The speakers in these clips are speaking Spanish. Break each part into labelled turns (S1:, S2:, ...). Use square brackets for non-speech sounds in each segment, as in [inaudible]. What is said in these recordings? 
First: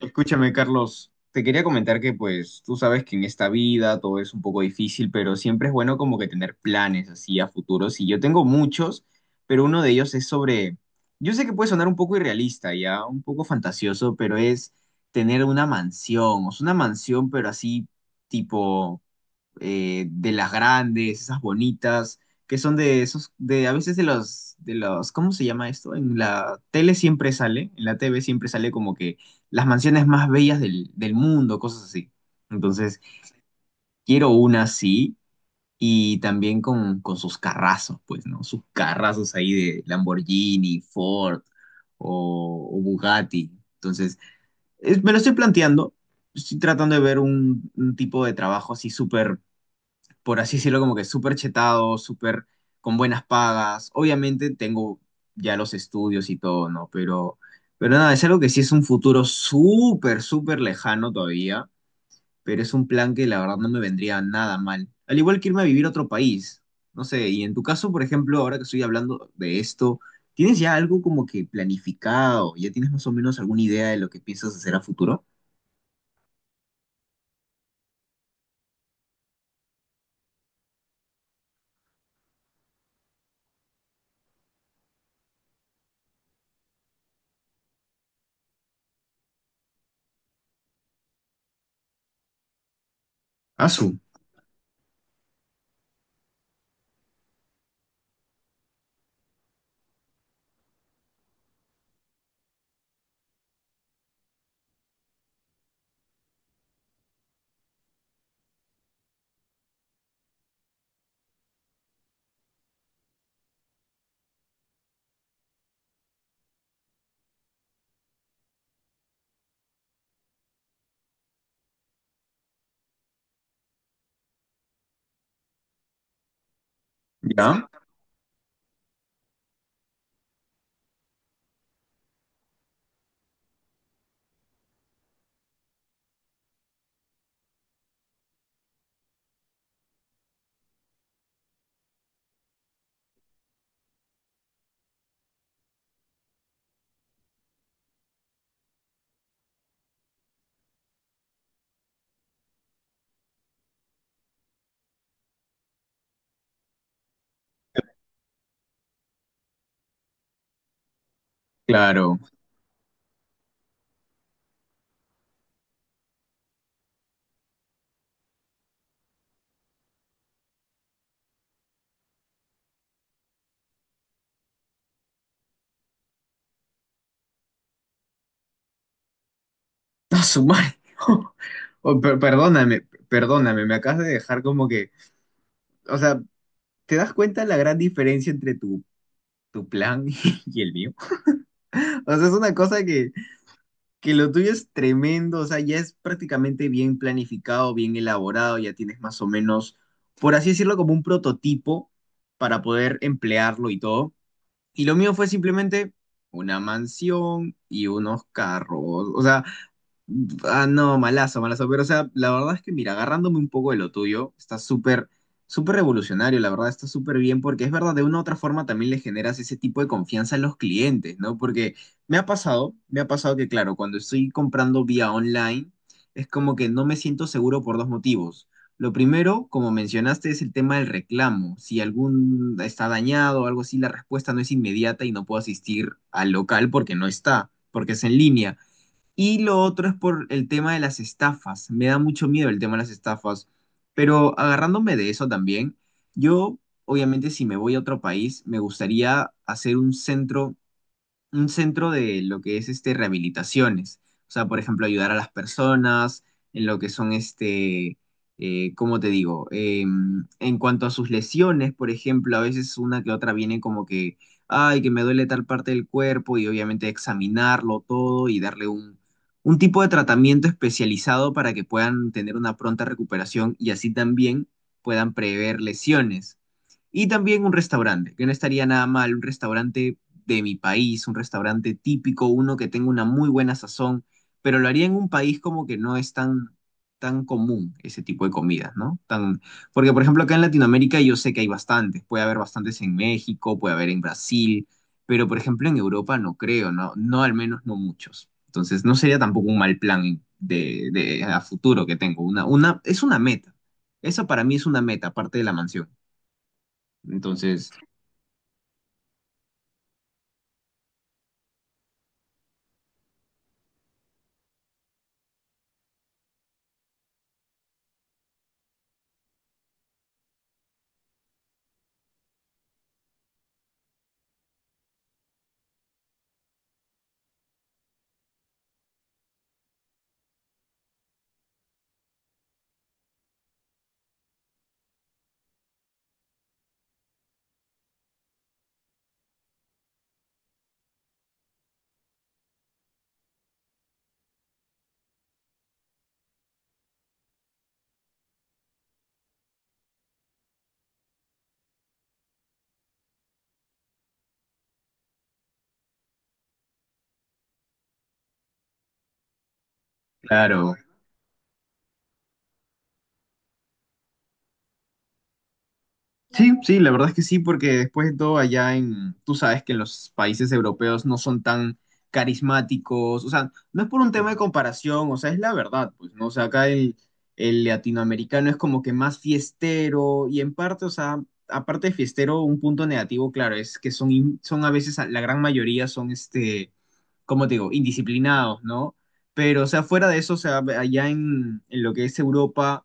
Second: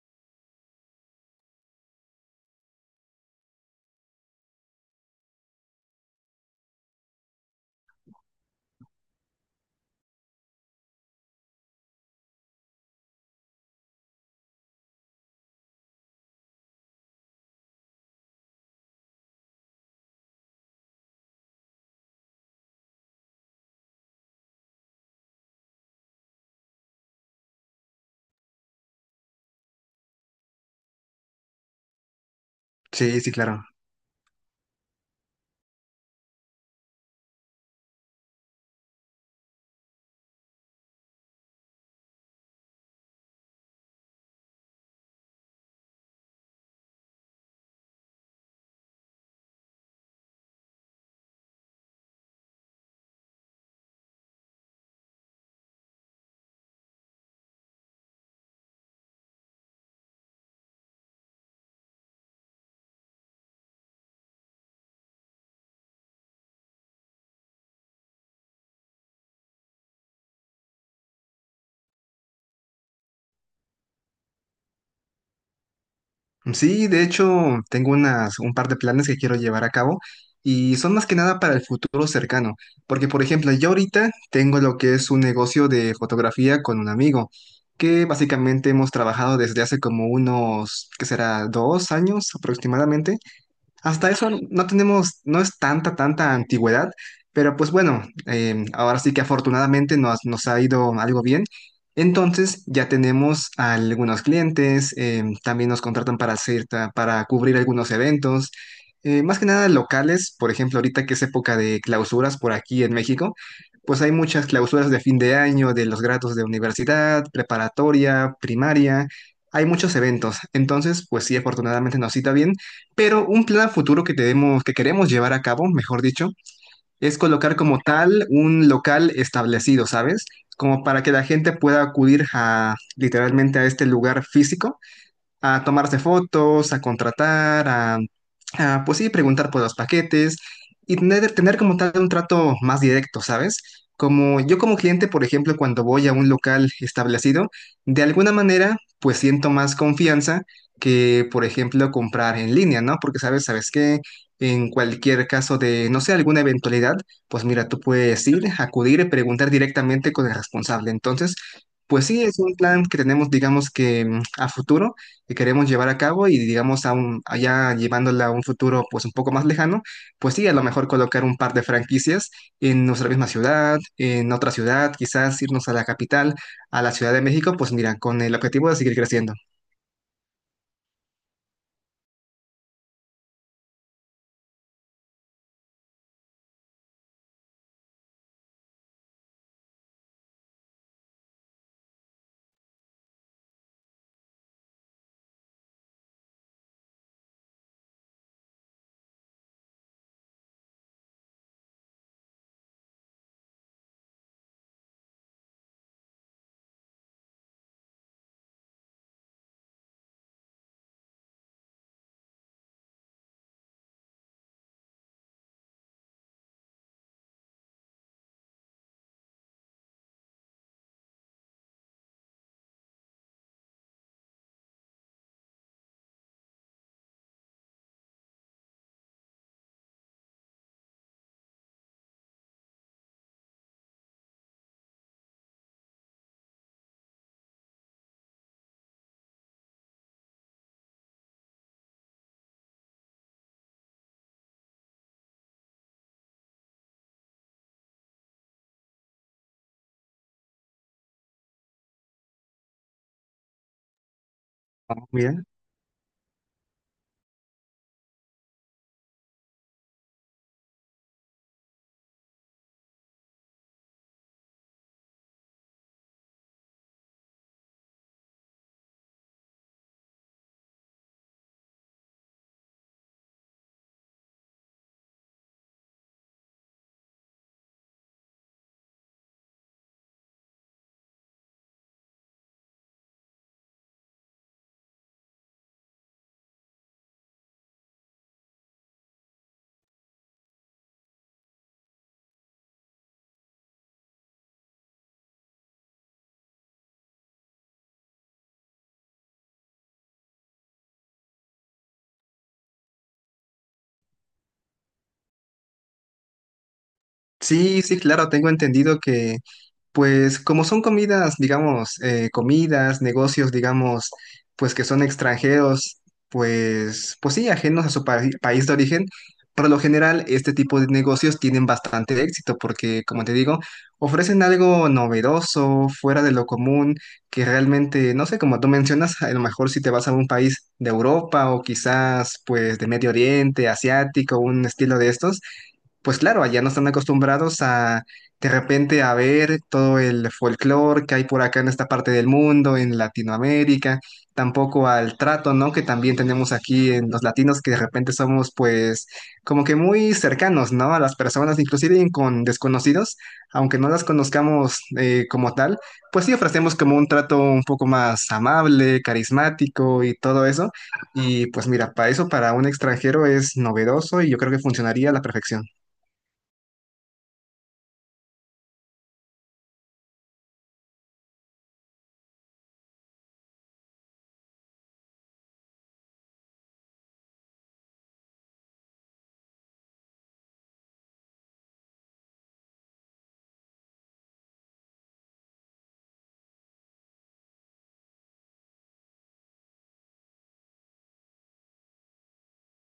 S1: Escúchame, Carlos, te quería comentar que pues tú sabes que en esta vida todo es un poco difícil, pero siempre es bueno como que tener planes así a futuros. Y yo tengo muchos, pero uno de ellos es sobre, yo sé que puede sonar un poco irrealista, ya un poco fantasioso, pero es tener una mansión, o sea, una mansión, pero así tipo de las grandes, esas bonitas, que son de esos, de a veces de los, ¿cómo se llama esto? En la tele siempre sale, en la TV siempre sale como que las mansiones más bellas del mundo, cosas así. Entonces,
S2: Sí, sí, claro.
S1: quiero una así y también con sus carrazos, pues, ¿no? Sus carrazos ahí de Lamborghini, Ford o Bugatti. Entonces, me lo estoy planteando, estoy tratando de ver un tipo de trabajo así súper por así decirlo, como que súper chetado, súper con buenas pagas. Obviamente tengo ya los estudios y todo, ¿no? Pero nada, es algo que sí es un futuro súper, súper lejano todavía, pero es un plan que la verdad no me vendría nada mal. Al igual que irme a vivir a otro país, no sé, y en tu caso, por ejemplo, ahora que estoy hablando de esto, ¿tienes ya algo como que planificado? ¿Ya tienes más o menos alguna idea de lo que piensas hacer a futuro?
S2: Sí, de hecho, tengo un par de planes que quiero llevar a cabo y son más que nada para el futuro cercano, porque por ejemplo, yo ahorita tengo lo que es un negocio de fotografía con un amigo, que básicamente hemos trabajado desde hace como unos, ¿qué será? 2 años aproximadamente.
S1: Asu,
S2: Hasta eso no tenemos, no es tanta antigüedad, pero pues bueno, ahora sí que afortunadamente nos ha ido algo bien. Entonces ya tenemos a algunos clientes, también nos contratan para cubrir algunos eventos, más que nada locales. Por ejemplo, ahorita que es época de clausuras por aquí en México, pues hay muchas clausuras de fin de año, de los grados de universidad, preparatoria, primaria, hay muchos eventos. Entonces, pues sí, afortunadamente nos cita bien, pero un plan a futuro que tenemos, que queremos llevar a cabo, mejor dicho, es colocar
S1: ¿ya?
S2: como tal un local establecido, ¿sabes? Como para que la gente pueda acudir a literalmente a este lugar físico a tomarse fotos, a contratar, pues sí, preguntar por los paquetes y tener como tal un trato más directo, ¿sabes? Como yo como cliente, por ejemplo, cuando voy a un local establecido, de alguna manera, pues siento más confianza que, por ejemplo, comprar en línea, ¿no? Porque, ¿sabes? ¿Sabes qué? En cualquier caso de, no sé, alguna eventualidad, pues mira, tú puedes ir, acudir y preguntar directamente con el responsable. Entonces, pues
S1: Claro.
S2: sí, es un plan que tenemos, digamos que a futuro, que queremos llevar a cabo, y digamos allá llevándola a un futuro pues un poco más lejano, pues sí, a lo mejor colocar un par de franquicias en nuestra misma ciudad, en otra ciudad, quizás irnos a la capital, a la Ciudad de México, pues mira, con el objetivo de seguir creciendo.
S1: No, su madre. [laughs] Oh, perdóname, perdóname, me acabas de dejar como que, o sea, ¿te das cuenta la gran diferencia entre tu, tu plan [laughs] y el mío? O sea, es una cosa que lo tuyo es tremendo, o sea, ya es prácticamente bien planificado, bien elaborado, ya tienes más o menos, por así decirlo, como un prototipo para poder emplearlo y todo. Y lo mío fue simplemente una mansión y unos carros, o sea, ah, no, malazo, malazo. Pero, o sea, la verdad es que, mira, agarrándome un poco de lo tuyo, está súper, súper revolucionario, la verdad, está súper bien, porque es verdad, de una u otra forma también le generas ese tipo de confianza a los clientes, ¿no? Porque me ha pasado que, claro, cuando estoy comprando vía online, es como que no me siento seguro por dos motivos. Lo primero, como mencionaste, es el tema del reclamo. Si algún está dañado o algo así, la respuesta no es inmediata y no puedo asistir al local porque no está, porque es en línea. Y lo otro es por el tema de las estafas. Me da mucho miedo el tema de las estafas. Pero agarrándome de eso también, yo obviamente si me voy a otro país, me gustaría hacer un centro de lo que es este rehabilitaciones. O sea, por ejemplo,
S2: ¿No?
S1: ayudar a las
S2: Mira.
S1: personas en lo que son este, ¿cómo te digo? En cuanto a sus lesiones, por ejemplo, a veces una que otra viene como que, ay, que me duele tal parte del cuerpo y obviamente examinarlo todo y darle un tipo de tratamiento especializado para que puedan tener una pronta recuperación y así también puedan prever lesiones. Y también un restaurante, que no estaría nada mal, un restaurante de mi país, un restaurante típico, uno que tenga una muy buena sazón, pero lo haría en un país como que no es tan, tan común ese tipo de comidas, ¿no? Tan, porque, por ejemplo, acá en Latinoamérica yo sé que hay bastantes, puede haber bastantes en México, puede haber en Brasil, pero, por ejemplo, en Europa no creo, ¿no? No, al menos no muchos. Entonces, no sería tampoco un mal plan de a futuro que tengo. Una, es una meta. Eso para mí es una meta, aparte de la mansión. Entonces,
S2: Sí, sí, claro, tengo entendido que, pues como son comidas, digamos, comidas, negocios, digamos, pues que son extranjeros, pues sí, ajenos a su país de origen, por lo general este tipo de negocios tienen bastante éxito porque, como te digo, ofrecen algo novedoso, fuera de lo común, que realmente, no sé, como tú mencionas, a lo mejor si te vas a un país de Europa o quizás pues de Medio Oriente, asiático, un estilo de estos, pues claro, allá no están acostumbrados a de repente a ver todo el folclore que hay por acá en esta parte del mundo, en Latinoamérica, tampoco al trato, ¿no? Que también tenemos aquí en los latinos, que de repente somos pues como que muy cercanos, ¿no? A las personas, inclusive con desconocidos, aunque no las conozcamos, como tal, pues sí ofrecemos como un trato un poco más amable, carismático y todo eso.
S1: claro.
S2: Y pues mira, para eso, para un extranjero es novedoso y yo creo que funcionaría a la perfección.
S1: Sí, sí, la verdad es que sí, porque después de todo allá en, tú sabes que en los países europeos no son tan carismáticos, o sea, no es por un tema de comparación, o sea, es la verdad, pues, ¿no? O sea, acá el latinoamericano es como que más fiestero y en parte, o sea, aparte de fiestero, un punto negativo, claro, es que son, son a veces, la gran mayoría son, este, como te digo, indisciplinados, ¿no? Pero, o sea, fuera de eso, o sea, allá en lo que es Europa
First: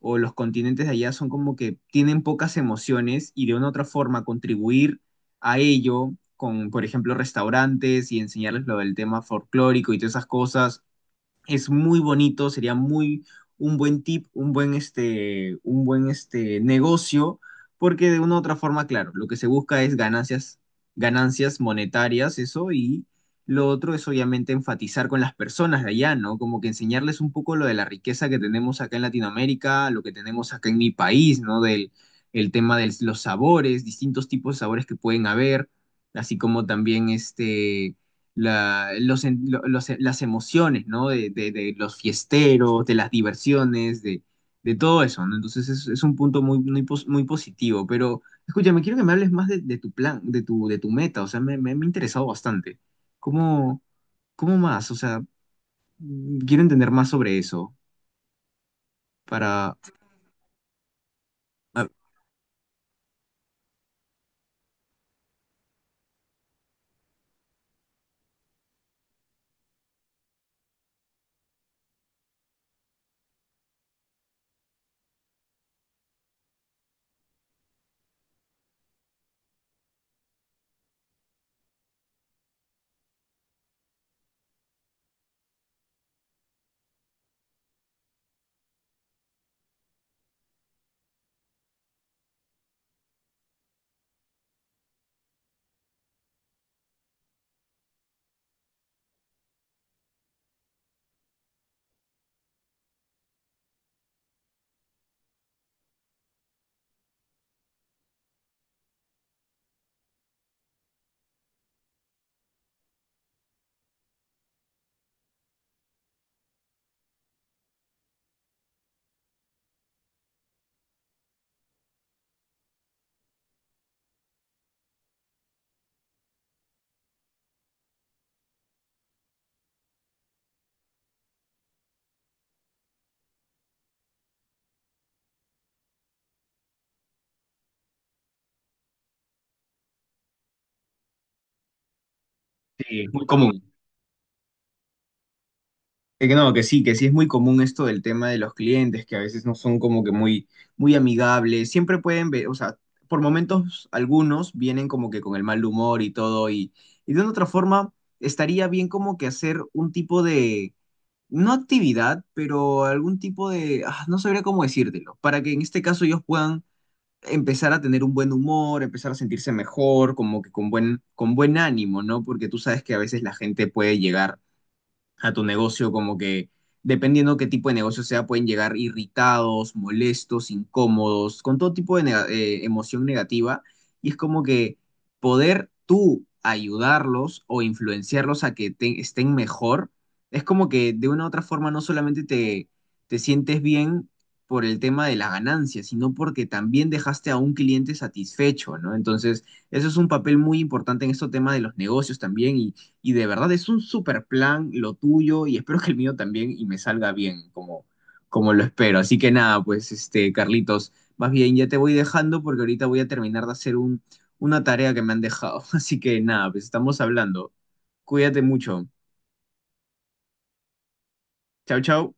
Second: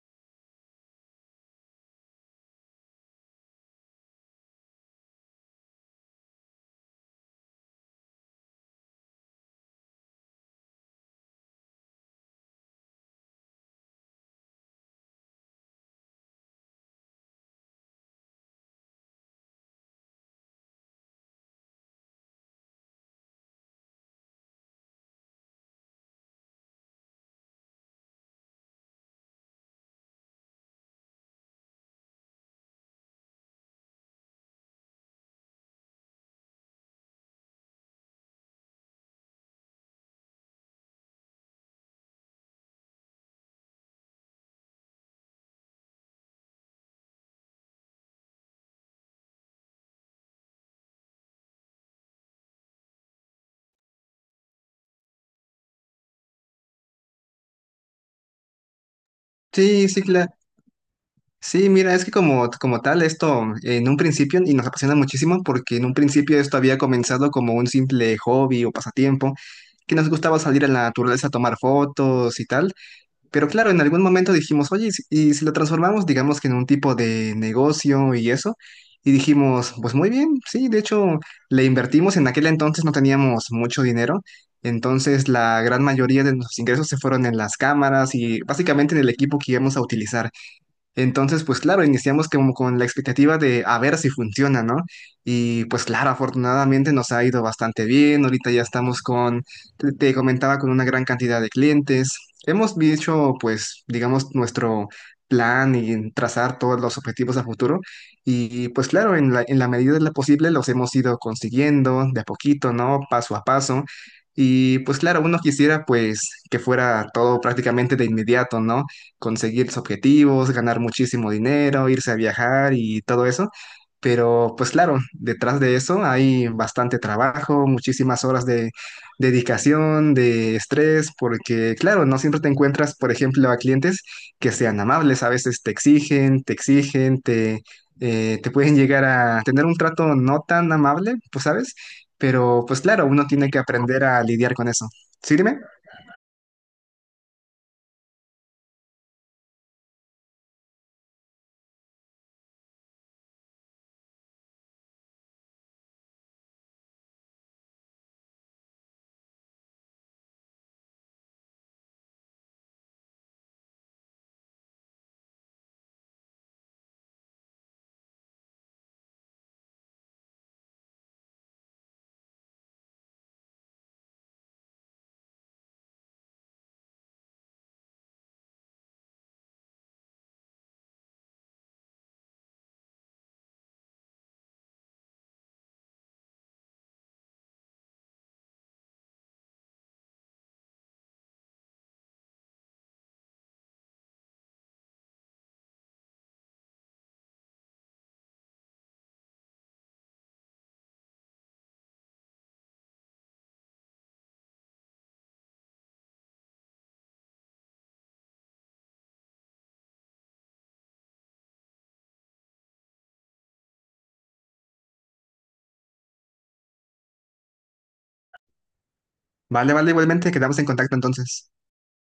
S1: o los continentes de allá son como que tienen pocas emociones y de una u otra forma contribuir a ello con, por ejemplo, restaurantes y enseñarles lo del tema folclórico y todas esas cosas, es muy bonito, sería muy un buen tip, un buen este, negocio, porque de una u otra forma, claro, lo que se busca es ganancias, ganancias monetarias, eso, y lo otro es obviamente enfatizar con las personas de allá, ¿no? Como que enseñarles un poco lo de la riqueza que tenemos acá en Latinoamérica, lo que tenemos acá en mi país, ¿no? Del el tema de los sabores, distintos tipos de sabores que pueden haber, así como también este la, los, las emociones, ¿no? De, de los fiesteros, de las diversiones, de todo eso, ¿no? Entonces es un punto muy, muy, muy positivo, pero escúchame, quiero que me hables más de tu plan, de tu meta, o sea, me ha interesado bastante. ¿Cómo, cómo más? O sea, quiero entender más sobre eso, para...
S2: Sí, sí, claro. Sí,
S1: a-
S2: mira, es que como, como tal, esto en un principio, y nos apasiona muchísimo, porque en un principio esto había comenzado como un simple hobby o pasatiempo, que nos gustaba salir a la naturaleza a tomar fotos y tal. Pero claro, en algún momento dijimos, oye, y si lo transformamos, digamos, que en un tipo de negocio y eso, y dijimos, pues muy bien, sí, de hecho, le invertimos, en aquel entonces no teníamos mucho dinero, entonces la gran mayoría de nuestros ingresos se fueron en las cámaras y básicamente en el equipo que íbamos a utilizar. Entonces, pues claro, iniciamos como con la expectativa de a ver si funciona, ¿no? Y pues claro, afortunadamente nos ha ido bastante bien. Ahorita ya estamos con, te comentaba, con una gran cantidad de clientes. Hemos dicho, pues, digamos, nuestro plan, y trazar todos los objetivos a futuro. Y pues claro, en la medida de lo posible los hemos ido consiguiendo de a poquito, ¿no? Paso a paso. Y pues claro, uno quisiera pues que fuera todo prácticamente de inmediato, ¿no? Conseguir sus objetivos, ganar muchísimo dinero, irse a viajar y todo eso. Pero pues claro, detrás de eso hay bastante trabajo, muchísimas horas de dedicación, de estrés, porque claro, no siempre te encuentras, por ejemplo, a clientes que sean amables, a veces te exigen, te pueden llegar a tener un trato no tan amable, pues sabes, pero pues
S1: Sí,
S2: claro,
S1: muy
S2: uno tiene que
S1: común.
S2: aprender a lidiar con eso. ¿Sí, dime?
S1: Que no, que sí es muy común esto del tema de los clientes, que a veces no son como que muy, muy amigables. Siempre pueden ver, o sea, por momentos algunos vienen como que con el mal humor y todo, y de una otra forma estaría bien como que hacer un tipo de, no actividad, pero algún tipo de, ah, no sabría cómo decírtelo, para que en este caso ellos puedan empezar a tener un buen humor, empezar a sentirse mejor, como que con buen ánimo, ¿no? Porque tú sabes que a veces la gente puede llegar a tu negocio, como que dependiendo qué tipo de negocio sea, pueden llegar irritados, molestos, incómodos, con todo tipo de emoción negativa. Y es como que poder tú ayudarlos o influenciarlos a que estén mejor, es como que de una u otra forma no solamente te, te sientes bien por el tema de la ganancia, sino porque también dejaste a un cliente satisfecho, ¿no? Entonces, eso es un papel muy importante en este tema de los negocios también y de verdad es un super plan lo tuyo y espero que el mío también y me salga bien como, como lo espero. Así que nada, pues este, Carlitos, más bien ya te voy dejando porque ahorita voy a terminar de hacer un, una tarea que me han dejado. [laughs] Así que nada, pues estamos hablando. Cuídate mucho.
S2: Vale, vale, igualmente, quedamos en contacto entonces.
S1: Chao, chao.